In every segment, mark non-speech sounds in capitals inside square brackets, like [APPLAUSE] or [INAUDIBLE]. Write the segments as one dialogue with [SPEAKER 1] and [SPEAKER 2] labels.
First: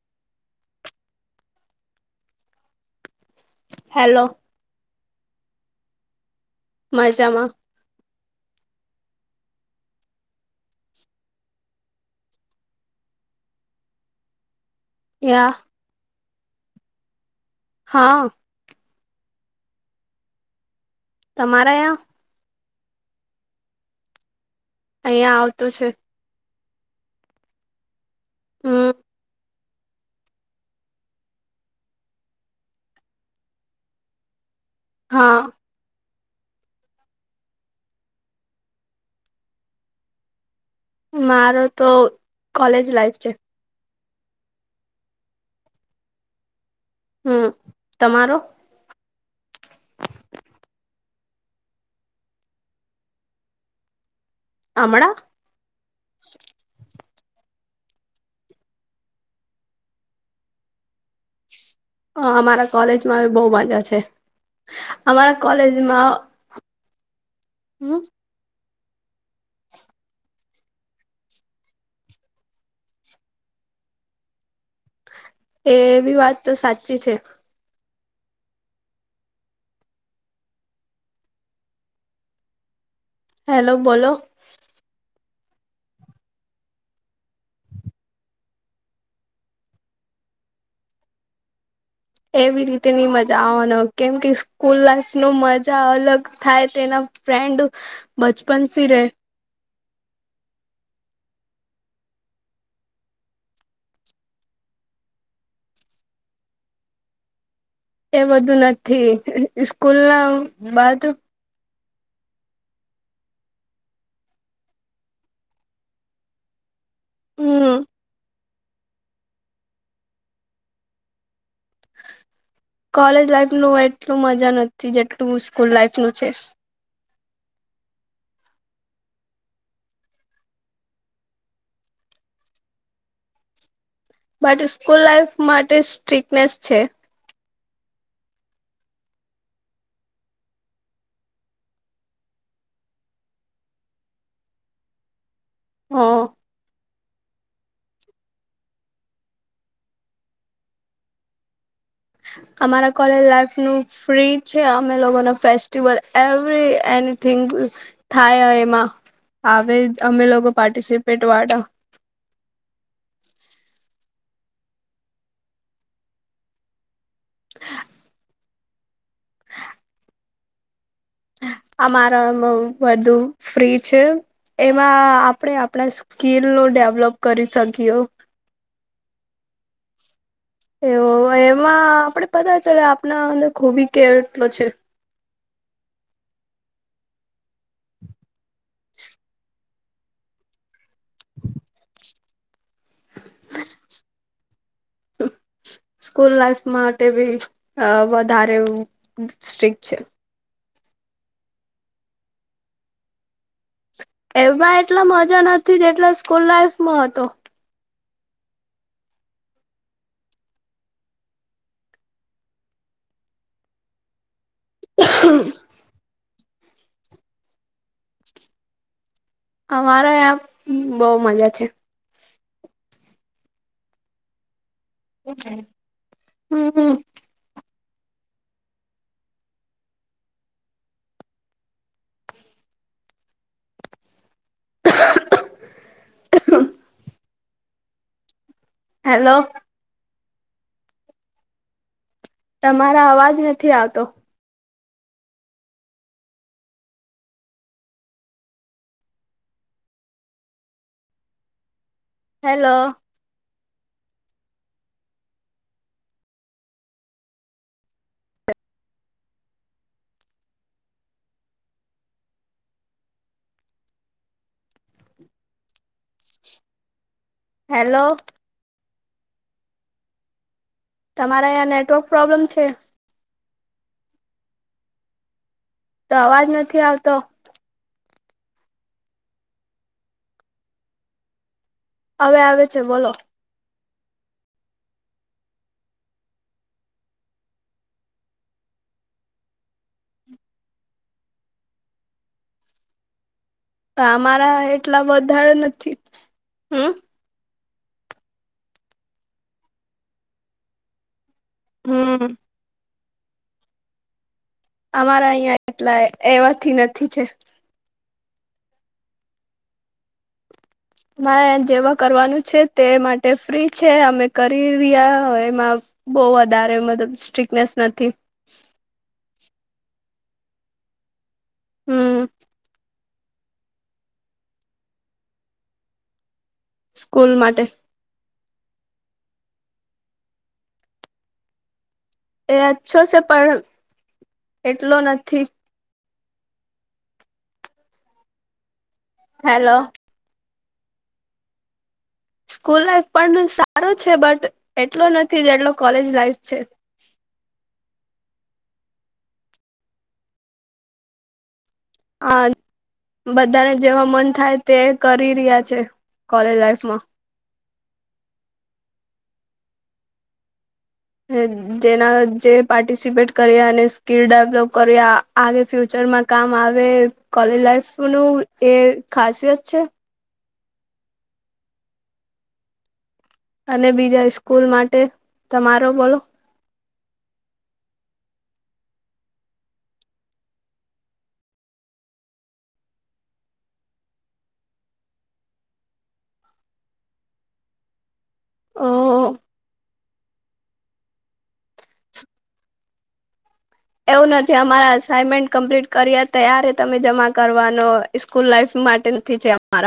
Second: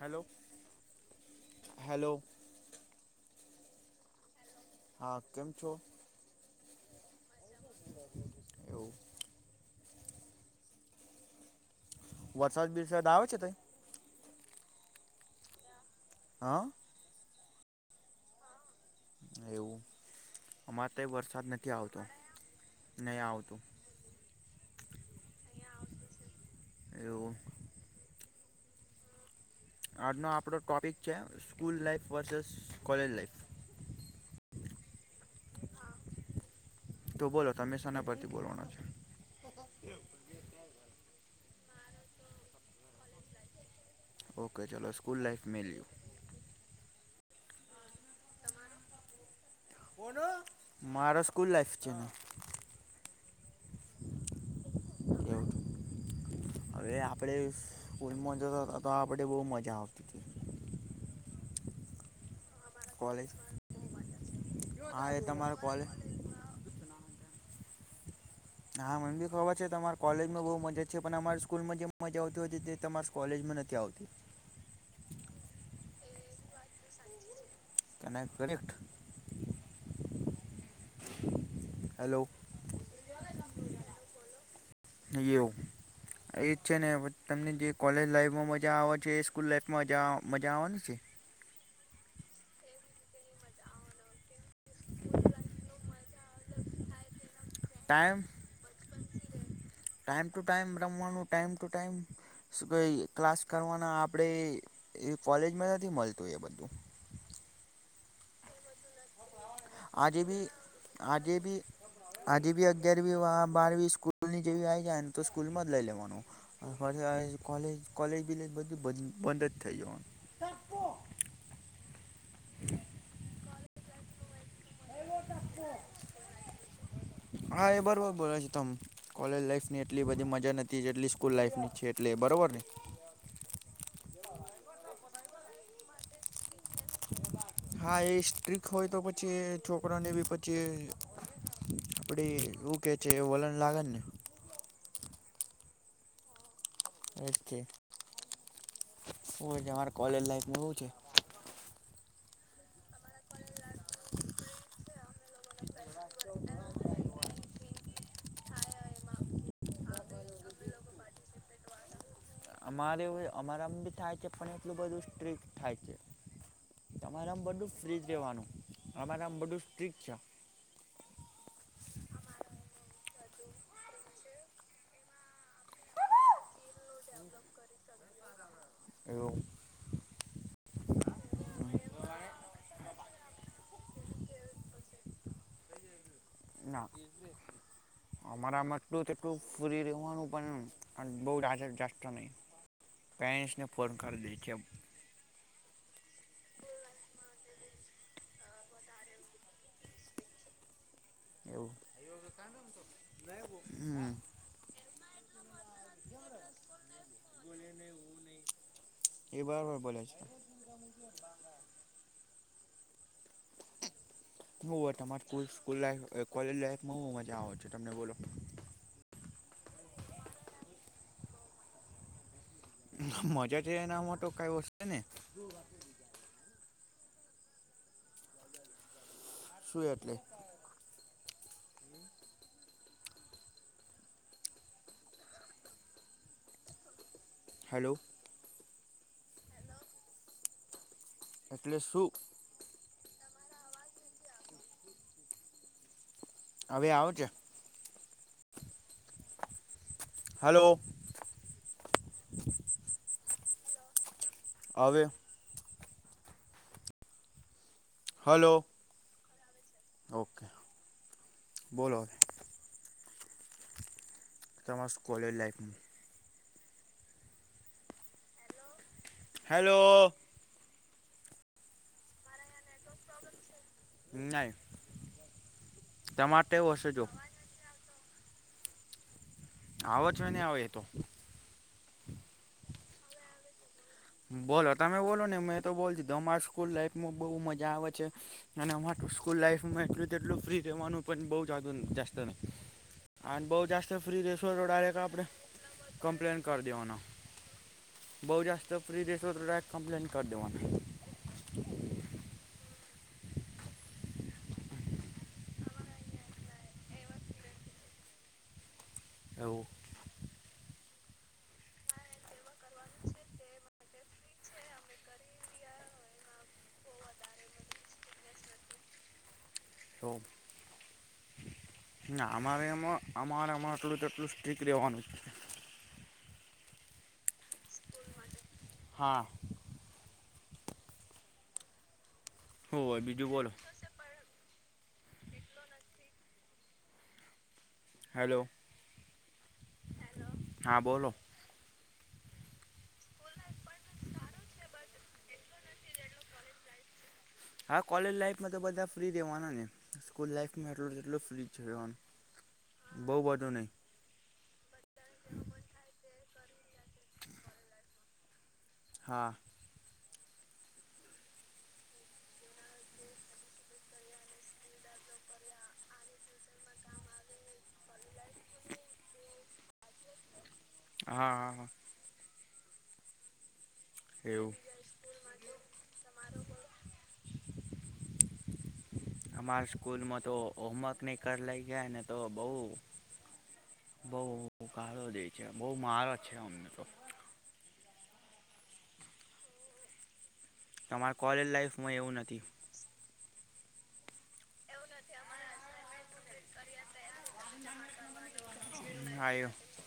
[SPEAKER 1] Hello hello.
[SPEAKER 2] Hello.
[SPEAKER 1] હા કેમ છો?
[SPEAKER 2] મજામાં.
[SPEAKER 1] એવું? વરસાદ બરસાદ આવે છે
[SPEAKER 2] યા.
[SPEAKER 1] હા.
[SPEAKER 2] હા.
[SPEAKER 1] એવું અમારે તો વરસાદ નથી
[SPEAKER 2] તમારા યાં
[SPEAKER 1] આવતો નહી આવતું.
[SPEAKER 2] અહિયાં આવતો છે.
[SPEAKER 1] એવું?
[SPEAKER 2] હમ.
[SPEAKER 1] આજનો આપડો ટોપિક છે school life versus college life.
[SPEAKER 2] હા.
[SPEAKER 1] તો બોલો તમે શાના પરથી બોલવાના છે? [INAUDIBLE]
[SPEAKER 2] મારો તો કોલેજ લાઈફ છે.
[SPEAKER 1] ઓકે ચાલો સ્કૂલ લાઈફ મે લયું.
[SPEAKER 2] હમ તમારો?
[SPEAKER 1] મારો સ્કૂલ લાઈફ છે ન.
[SPEAKER 2] હમણા?
[SPEAKER 1] એવું હવે આપડે [UNINTELLIGIBLE] આપડે બહુ મજા આવતી હતી.
[SPEAKER 2] હ મારા.
[SPEAKER 1] કોલેજ
[SPEAKER 2] કોલેજમાં બહુ મજા છે
[SPEAKER 1] હા એ
[SPEAKER 2] અમારા
[SPEAKER 1] તમારા કોલેજ
[SPEAKER 2] કોલેજમાં. હમ.
[SPEAKER 1] હા મન ભી ખબર છે તમાર કોલેજમાં બહુ મજા છે પણ અમારી સ્કૂલમાં જે મજા આવતી હોય તે તમાર કોલેજમાં નથી આવતી.
[SPEAKER 2] એવી વાતતો સાચી છે.
[SPEAKER 1] Can I correct? Hello.
[SPEAKER 2] Hello બોલો.
[SPEAKER 1] [UNINTELLIGIBLE] એજ છે ને તમને જે કોલેજ લાઈફમાં મજા આવે છે એ સ્કૂલ લાઈફમાં મજા આવવાની છે.
[SPEAKER 2] એવી રીતે ની મજા આવવાનો કેમ કે સ્કૂલ લાઈફ ન મજા અલગ થાય તેના. ફ્રેન્ડ
[SPEAKER 1] ટાઈમ
[SPEAKER 2] બચપન સીરે.
[SPEAKER 1] ટાઈમ ટુ ટાઈમ રમવાનું ટાઈમ ટુ ટાઈમ. શું કઈ ક્લાસ કરવાના આપણે એ કોલેજમાં નથી મળતું હો એ બધું.
[SPEAKER 2] એ બધું નથી સ્કૂલના બાદ.
[SPEAKER 1] જેબી. આજેબી અગિયારમી બારવી સ્કૂલની જેવી આવી જાય ને તો સ્કૂલમાં જ લઈ લેવાનું.
[SPEAKER 2] હમ
[SPEAKER 1] કોલેજ કોલેજ બીલેજ બધું બંધજ થઈ જવાનું.
[SPEAKER 2] કોલેજ લાઈફનું એટલું મજા નથી જેટલું સ્કૂલ લાાઈફનું છે.
[SPEAKER 1] હા એ બરોબર બોલે છે તમ. કોલેજ લાઈફની એટલી બધી મજા નથી એટલી સ્કૂલ લાઈફની છે એટલે બરોબર ને.
[SPEAKER 2] બટ સ્કૂલ લાઈફ માટે સ્ટ્રીકનેસ છે.
[SPEAKER 1] હા એ સ્ટ્રીક હોય તો પછી છોકરાને બી પછી. આપડી એવું કે છે વલણ લાગેને.
[SPEAKER 2] હ.
[SPEAKER 1] એજ છે અમા કોલેજ લાઈફનું એવું છે.
[SPEAKER 2] અમારા કોલેજ લાઈફનું. ફ્રી છે અમે લોકોના ફેસ્ટિવલ એવરી એનિથિંગ. થાય એમાં આવે અમે લોકો પાર્ટિસિપેટ વાળા.
[SPEAKER 1] અમારે અમારામ બી થાય છે પણ એટલું બધું સ્ટ્રીક થાય છે. તમારા માં બધું ફ્રીજ રેવાનું અમાર આમ બધું સ્ટ્રિક છે.
[SPEAKER 2] અમારામાં બધુ ફ્રી છે. એમાં આપણે આપણા સ્કીલ નો ડેવલોપ કરી શકીએ.
[SPEAKER 1] એવ.
[SPEAKER 2] એવ એમાં આપડે પતા ચલે આપના અંદર ખૂબી કે એટલો છે.
[SPEAKER 1] ના અમારામાં આટલું તેટલું. પૂરી રવાનું પણ બહા જસ્તો નહી. પેરેન્ટ્સ ને ફોન કરી દે.
[SPEAKER 2] સ્કૂલ લાઈફ માટે બી વધારે સ્ટ્રિક છે.
[SPEAKER 1] એવું હ.
[SPEAKER 2] એમાં એટલા મજા નથી જેટલા સ્કૂલ લાઈફમાં હતો.
[SPEAKER 1] એ બરાબર બોલે છે. હ હોય તમાર સ્કૂલ સ્કૂલ લાઇફ એ કોલેજ લાઈફમાં હું મજા આવ છું તમને બોલો.
[SPEAKER 2] અમારે આં બહુ મજા છે.
[SPEAKER 1] મજા છે એનામાં તો કઈ વસ્તુ ને.
[SPEAKER 2] હમ હમ.
[SPEAKER 1] શું એટલે.
[SPEAKER 2] [UNINTELLIGIBLE]
[SPEAKER 1] હલો.
[SPEAKER 2] હેલો.
[SPEAKER 1] એટલે શું.
[SPEAKER 2] તમારા અવાજ નથી આવતો.
[SPEAKER 1] હવે આવે છે. હલો.
[SPEAKER 2] હેલો.
[SPEAKER 1] આવે. હલો. ઓકે બોલોરે. તમા કોલેજ લાઈફમાં.
[SPEAKER 2] હેલો.
[SPEAKER 1] હેલો.
[SPEAKER 2] તમારે અહીંયા નેટવર્ક પ્રોબ્લેમ છે?
[SPEAKER 1] નઈ
[SPEAKER 2] તો
[SPEAKER 1] તમાર
[SPEAKER 2] અવાજ
[SPEAKER 1] તા એવુ
[SPEAKER 2] નથી
[SPEAKER 1] હશે જો
[SPEAKER 2] આવતો
[SPEAKER 1] આવો છો ને આવે એ તો
[SPEAKER 2] અવે આવે છે, બોલો
[SPEAKER 1] બોલો તમે બોલો ને મેં તો બોલ તમારી સ્કૂલ લાઈફમાં બો મજા આવે છે. અને અમારતો સ્કૂલ લાઈફમાં એટલું તેટલું ફ્રી રહેવાનું પણ બો જ [UNINTELLIGIBLE] અને બો જાસ્ત ફ્રી રેશો
[SPEAKER 2] અમારા
[SPEAKER 1] [UNINTELLIGIBLE]
[SPEAKER 2] એટલા
[SPEAKER 1] આપણે
[SPEAKER 2] વધારે નથી
[SPEAKER 1] કમ્પ્લેન કરી
[SPEAKER 2] હમ
[SPEAKER 1] દેવાનો બો જાસ્ત ફ્રી રેસોર રા એક કમ્પ્લેન કરડેવાનો
[SPEAKER 2] હમ. અમારા અહંયા એટલા એવાથી નથી છે.
[SPEAKER 1] એવુ
[SPEAKER 2] મારે જેવા કરવાનું છે, તે માટે ફ્રી છે, અમે કરી રહ્યા એમાં બો વધારે મતલબ સ્ટ્રિકનેસ નથી.
[SPEAKER 1] તો
[SPEAKER 2] હમ
[SPEAKER 1] ના અમારે એમ અમારેમ આટલું ટેટલું સ્ટીકટ રહેેવાનું છે.
[SPEAKER 2] સ્કૂલ માટે
[SPEAKER 1] હા.
[SPEAKER 2] એ
[SPEAKER 1] શું
[SPEAKER 2] અચ્છો
[SPEAKER 1] હોય
[SPEAKER 2] છે,
[SPEAKER 1] બીજું બોલો
[SPEAKER 2] પણ એટલો નથી
[SPEAKER 1] હેલો.
[SPEAKER 2] હેલો.
[SPEAKER 1] હા બોલો.
[SPEAKER 2] સ્કૂલ લાઈફ પણ સારો છે, બટ એટલો નથી જેટલો કોલેજ લાઈફ છે.
[SPEAKER 1] હા કોલેજ લાઈફમાં તો બધા ફ્રી રહેેવાના ને સ્કૂલ લાઈફમાં [UNINTELLIGIBLE] એટલો ફ્રી જ રેવાનું
[SPEAKER 2] આ
[SPEAKER 1] બો બધો નહી.
[SPEAKER 2] બધાને જેવા મન થાય તે કરી રહ્યા છે, કોલેજ લાઈફ માં
[SPEAKER 1] હા.
[SPEAKER 2] જેના જે પાર્ટિસિપેટ કર્યા અને સ્કીલ ડેવલપ કર્યા આગે ફ્યુચરમાં કામ આવે કોલેજ લાઈફનું એ ખાસિયત છે.
[SPEAKER 1] હા હા હા.
[SPEAKER 2] અને બીજા
[SPEAKER 1] એવું
[SPEAKER 2] સ્કૂલ માટે તમારો બોલો?
[SPEAKER 1] અમારા સ્કૂલમાં તો હોમવર્ક નહી કરી લઈ ગયા ને તો બો બો ગાળો દે છે, બો મારે છે, અમને તો
[SPEAKER 2] અ
[SPEAKER 1] તમારા કોલેજ લાઈફમાં એવું નથી
[SPEAKER 2] એવું નથી અમારા અસાાઈનમેન્ટ કમ્પ્લીટ કરીએ ત્યારે તમે જમા કરવાનો સ્કૂલ લાઈફ માટે
[SPEAKER 1] હા
[SPEAKER 2] નથી છે,
[SPEAKER 1] એવું
[SPEAKER 2] અમાર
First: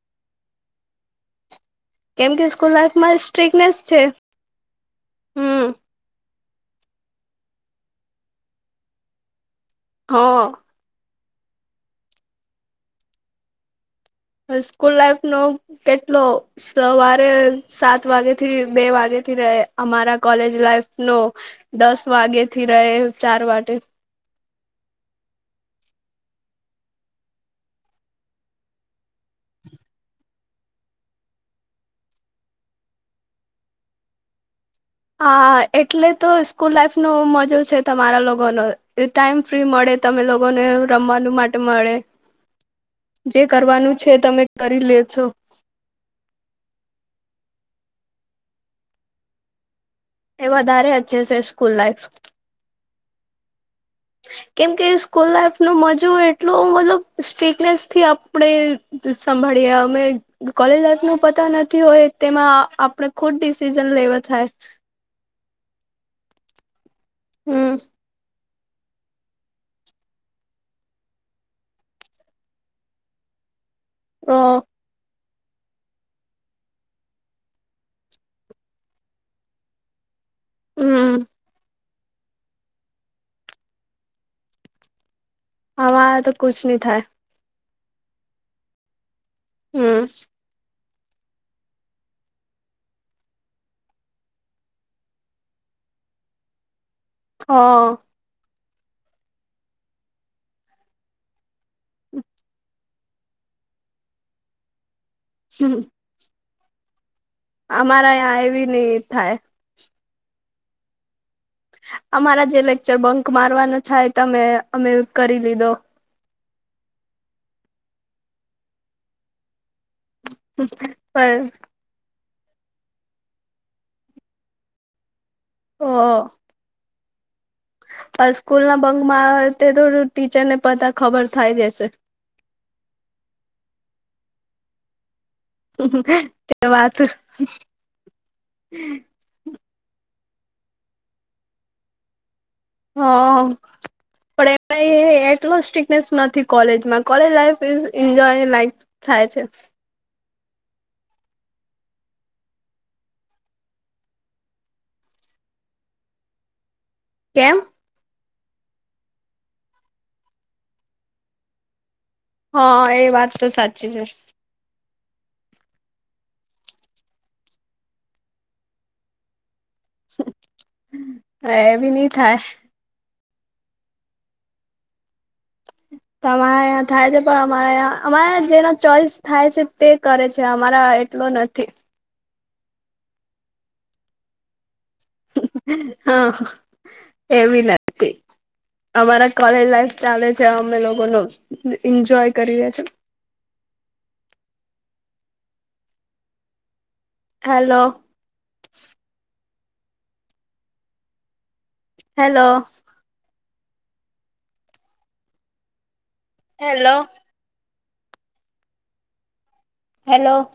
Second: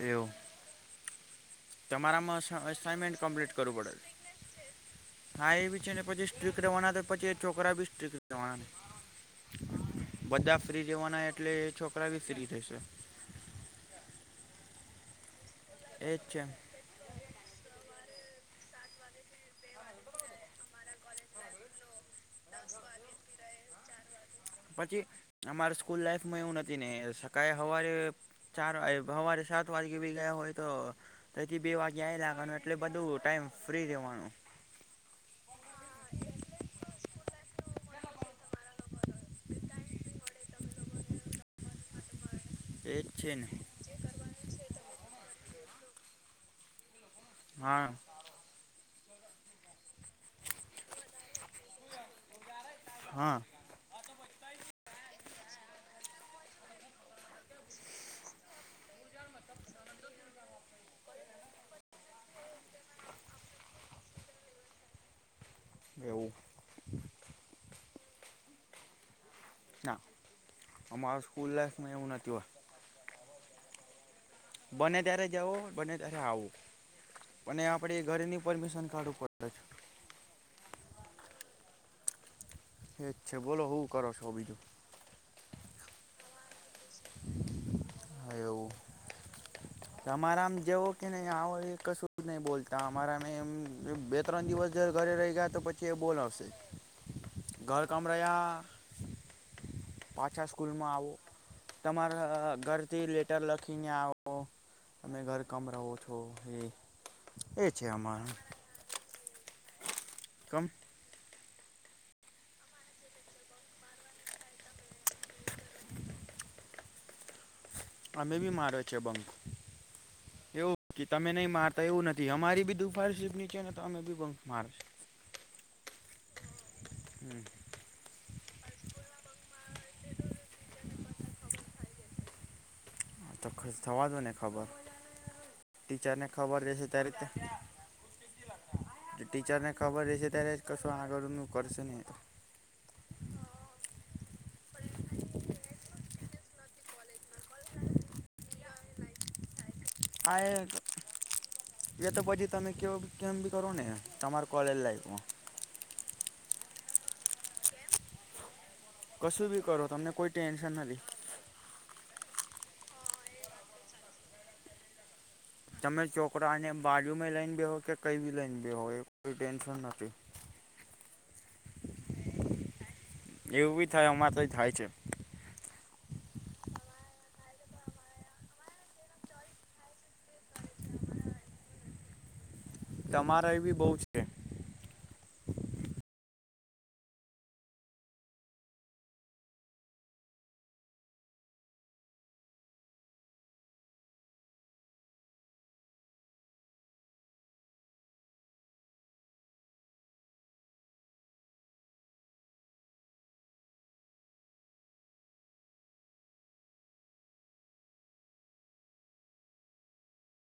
[SPEAKER 1] એવું
[SPEAKER 2] કેમ
[SPEAKER 1] તમારામાં
[SPEAKER 2] કે
[SPEAKER 1] અસા
[SPEAKER 2] સ્કૂલ લાઈફમાં
[SPEAKER 1] અસાઈનમેન્ટ કમ્પલીટ કરવું
[SPEAKER 2] સ્ટ્રીકનેસ છે
[SPEAKER 1] પડે હા
[SPEAKER 2] હમ
[SPEAKER 1] એવી છે, ને પછી સ્ટીક રેવાના પછી છોકરા બી સ્ટિક રેવાનાને
[SPEAKER 2] હ
[SPEAKER 1] બધા ફરી રેવાના એટલે એ છોકરા બી ફ્રી રેશે
[SPEAKER 2] સ્કૂલ લાઈફનો
[SPEAKER 1] એ
[SPEAKER 2] કેટલો
[SPEAKER 1] જ છે
[SPEAKER 2] સવારે સાત વાગે થી બે વાગેથી રહે અમારા કોલેજ લાઈફનો દસ વાગે થી રહે ચાર વાટે
[SPEAKER 1] પછી અમાર સ્કૂલ લાઈફમાં એવું નથી ને સકાયે હવારે ચાર વા અમારે સાત વાગે ભી ગયા હોય તો તેથી બે વાગ્યા આવી લાવાનું એટલે બધું ટાઈમ ફ્રી રહેવાનું
[SPEAKER 2] હા એટલે તો સ્કૂલ લાાઈફનુ મજો છે, તમારા લોકોનો એ ટાઈમ ફ્રી મળે તમે લોકોને રમવાનું માટે મળે.
[SPEAKER 1] એ જ છે
[SPEAKER 2] જે
[SPEAKER 1] ને
[SPEAKER 2] કરવાનું છે તમે કરી લે છો.
[SPEAKER 1] હા.
[SPEAKER 2] એ વધારે અચ્ચે છે સ્કૂલ લાઈફ.
[SPEAKER 1] હા.
[SPEAKER 2] કેમકે સ્કૂલ લાઈફ નું મજું એટલું મતલબ સ્ટ્રીકનેસ થી આપડે. સાંભાળીએ અમે કોલેજ લાઈફ નું. પતા નથી હોય તેમાં આપણે ખુદ ડિસિઝન લેવા થાય.
[SPEAKER 1] એવું.
[SPEAKER 2] હમ્મ.
[SPEAKER 1] ના અમારા સ્કૂલ લાઈફમાં એવું નથી હોતુ.
[SPEAKER 2] હ.
[SPEAKER 1] બને ત્યારે જઓ બને ત્યારે આવુ. અને આપણેે ઘરની પરમિશન કાઢવું પડે છે.
[SPEAKER 2] હમ્મ.
[SPEAKER 1] એ છે બોલો હું કરો છો બીજું.
[SPEAKER 2] અમારા તો કુછ બી થા.
[SPEAKER 1] એવું.
[SPEAKER 2] હમ
[SPEAKER 1] તમારા એમ જેવુ. કે નહી આ કશું જ નહી બોલતા અમારા મેંમ બે ત્રણ દિવસ જ ઘરે રહી ગયા તો પછી કે બોલાવશે. ઘર
[SPEAKER 2] હ
[SPEAKER 1] કામરાયા પાછા સ્કૂલમાં આવું. તમારા ઘરથી લેટર લખીને આવો. તમે ઘર કમ
[SPEAKER 2] હમ
[SPEAKER 1] રહો છો એ. એ છે
[SPEAKER 2] અમારા
[SPEAKER 1] અમારું
[SPEAKER 2] હયા એવી નેવી થાય.
[SPEAKER 1] કમ.
[SPEAKER 2] અમારા જે લેક્ચર બંક મારવાનું થાય તમે અમે કરી લીધો
[SPEAKER 1] [INAUDIBLE] અમે બી મારો છે બંક એવું તમે
[SPEAKER 2] પણ
[SPEAKER 1] નહી માર. તે એવું નથી અમારી બી દુ ફાઈલ સીપ નીચે ને તો અમે બીં બંક માર.
[SPEAKER 2] હ.
[SPEAKER 1] હમ.
[SPEAKER 2] હ સ્કૂલ ના બંગ મારવા થી થોડું ટીચર ને પતા ખબર થાય રેશે.
[SPEAKER 1] હ તો થસ થવા દો ને ખબર. ટીચર ને ખબર
[SPEAKER 2] તે
[SPEAKER 1] રહેશે ત
[SPEAKER 2] વાત હ
[SPEAKER 1] રીતે. ટીચરને ખબર રહેશે ત્યારે જ કશું આગળનું કરશે ને.
[SPEAKER 2] હા. પણ એ એટલો સ્ટકનેસ નથી કોલેજમાં કોલેજ લાઈફ ઇજ એન્જોય લાઈફ થાય છે.
[SPEAKER 1] આ. એ તો પછી તમે કેવ કેમ બી કરો ને તમાર કોલેજ લાઈફમાં
[SPEAKER 2] કેમ.
[SPEAKER 1] કશું બી કરો તમને કોઈ ટેન્શન નથી.
[SPEAKER 2] હા એ વાત તો સાચી છે.
[SPEAKER 1] તમે છોકરાને બાજુમાં લઈને બેહો કે કઈ બી લઈને બેહો એ કોઈ ટેન્શન નથી.
[SPEAKER 2] એ ભી નહિ થાય.
[SPEAKER 1] એવું બી થાય અમારે તો થાય છે.
[SPEAKER 2] તમારા અયાં થાય છે પણ અમારે અમારે જેના ચોઈસ થાય છે. તે કરે છે અમારા એટલો નથી.
[SPEAKER 1] તમારા એ બી બહુ છે.
[SPEAKER 2] હા એવી લાગતી અમારા કોલેજ લાઈફ ચાલે છે અમે લોકો ન એન્જોય કરીએે છે. હલો. હેલો. હેલો. હેલો.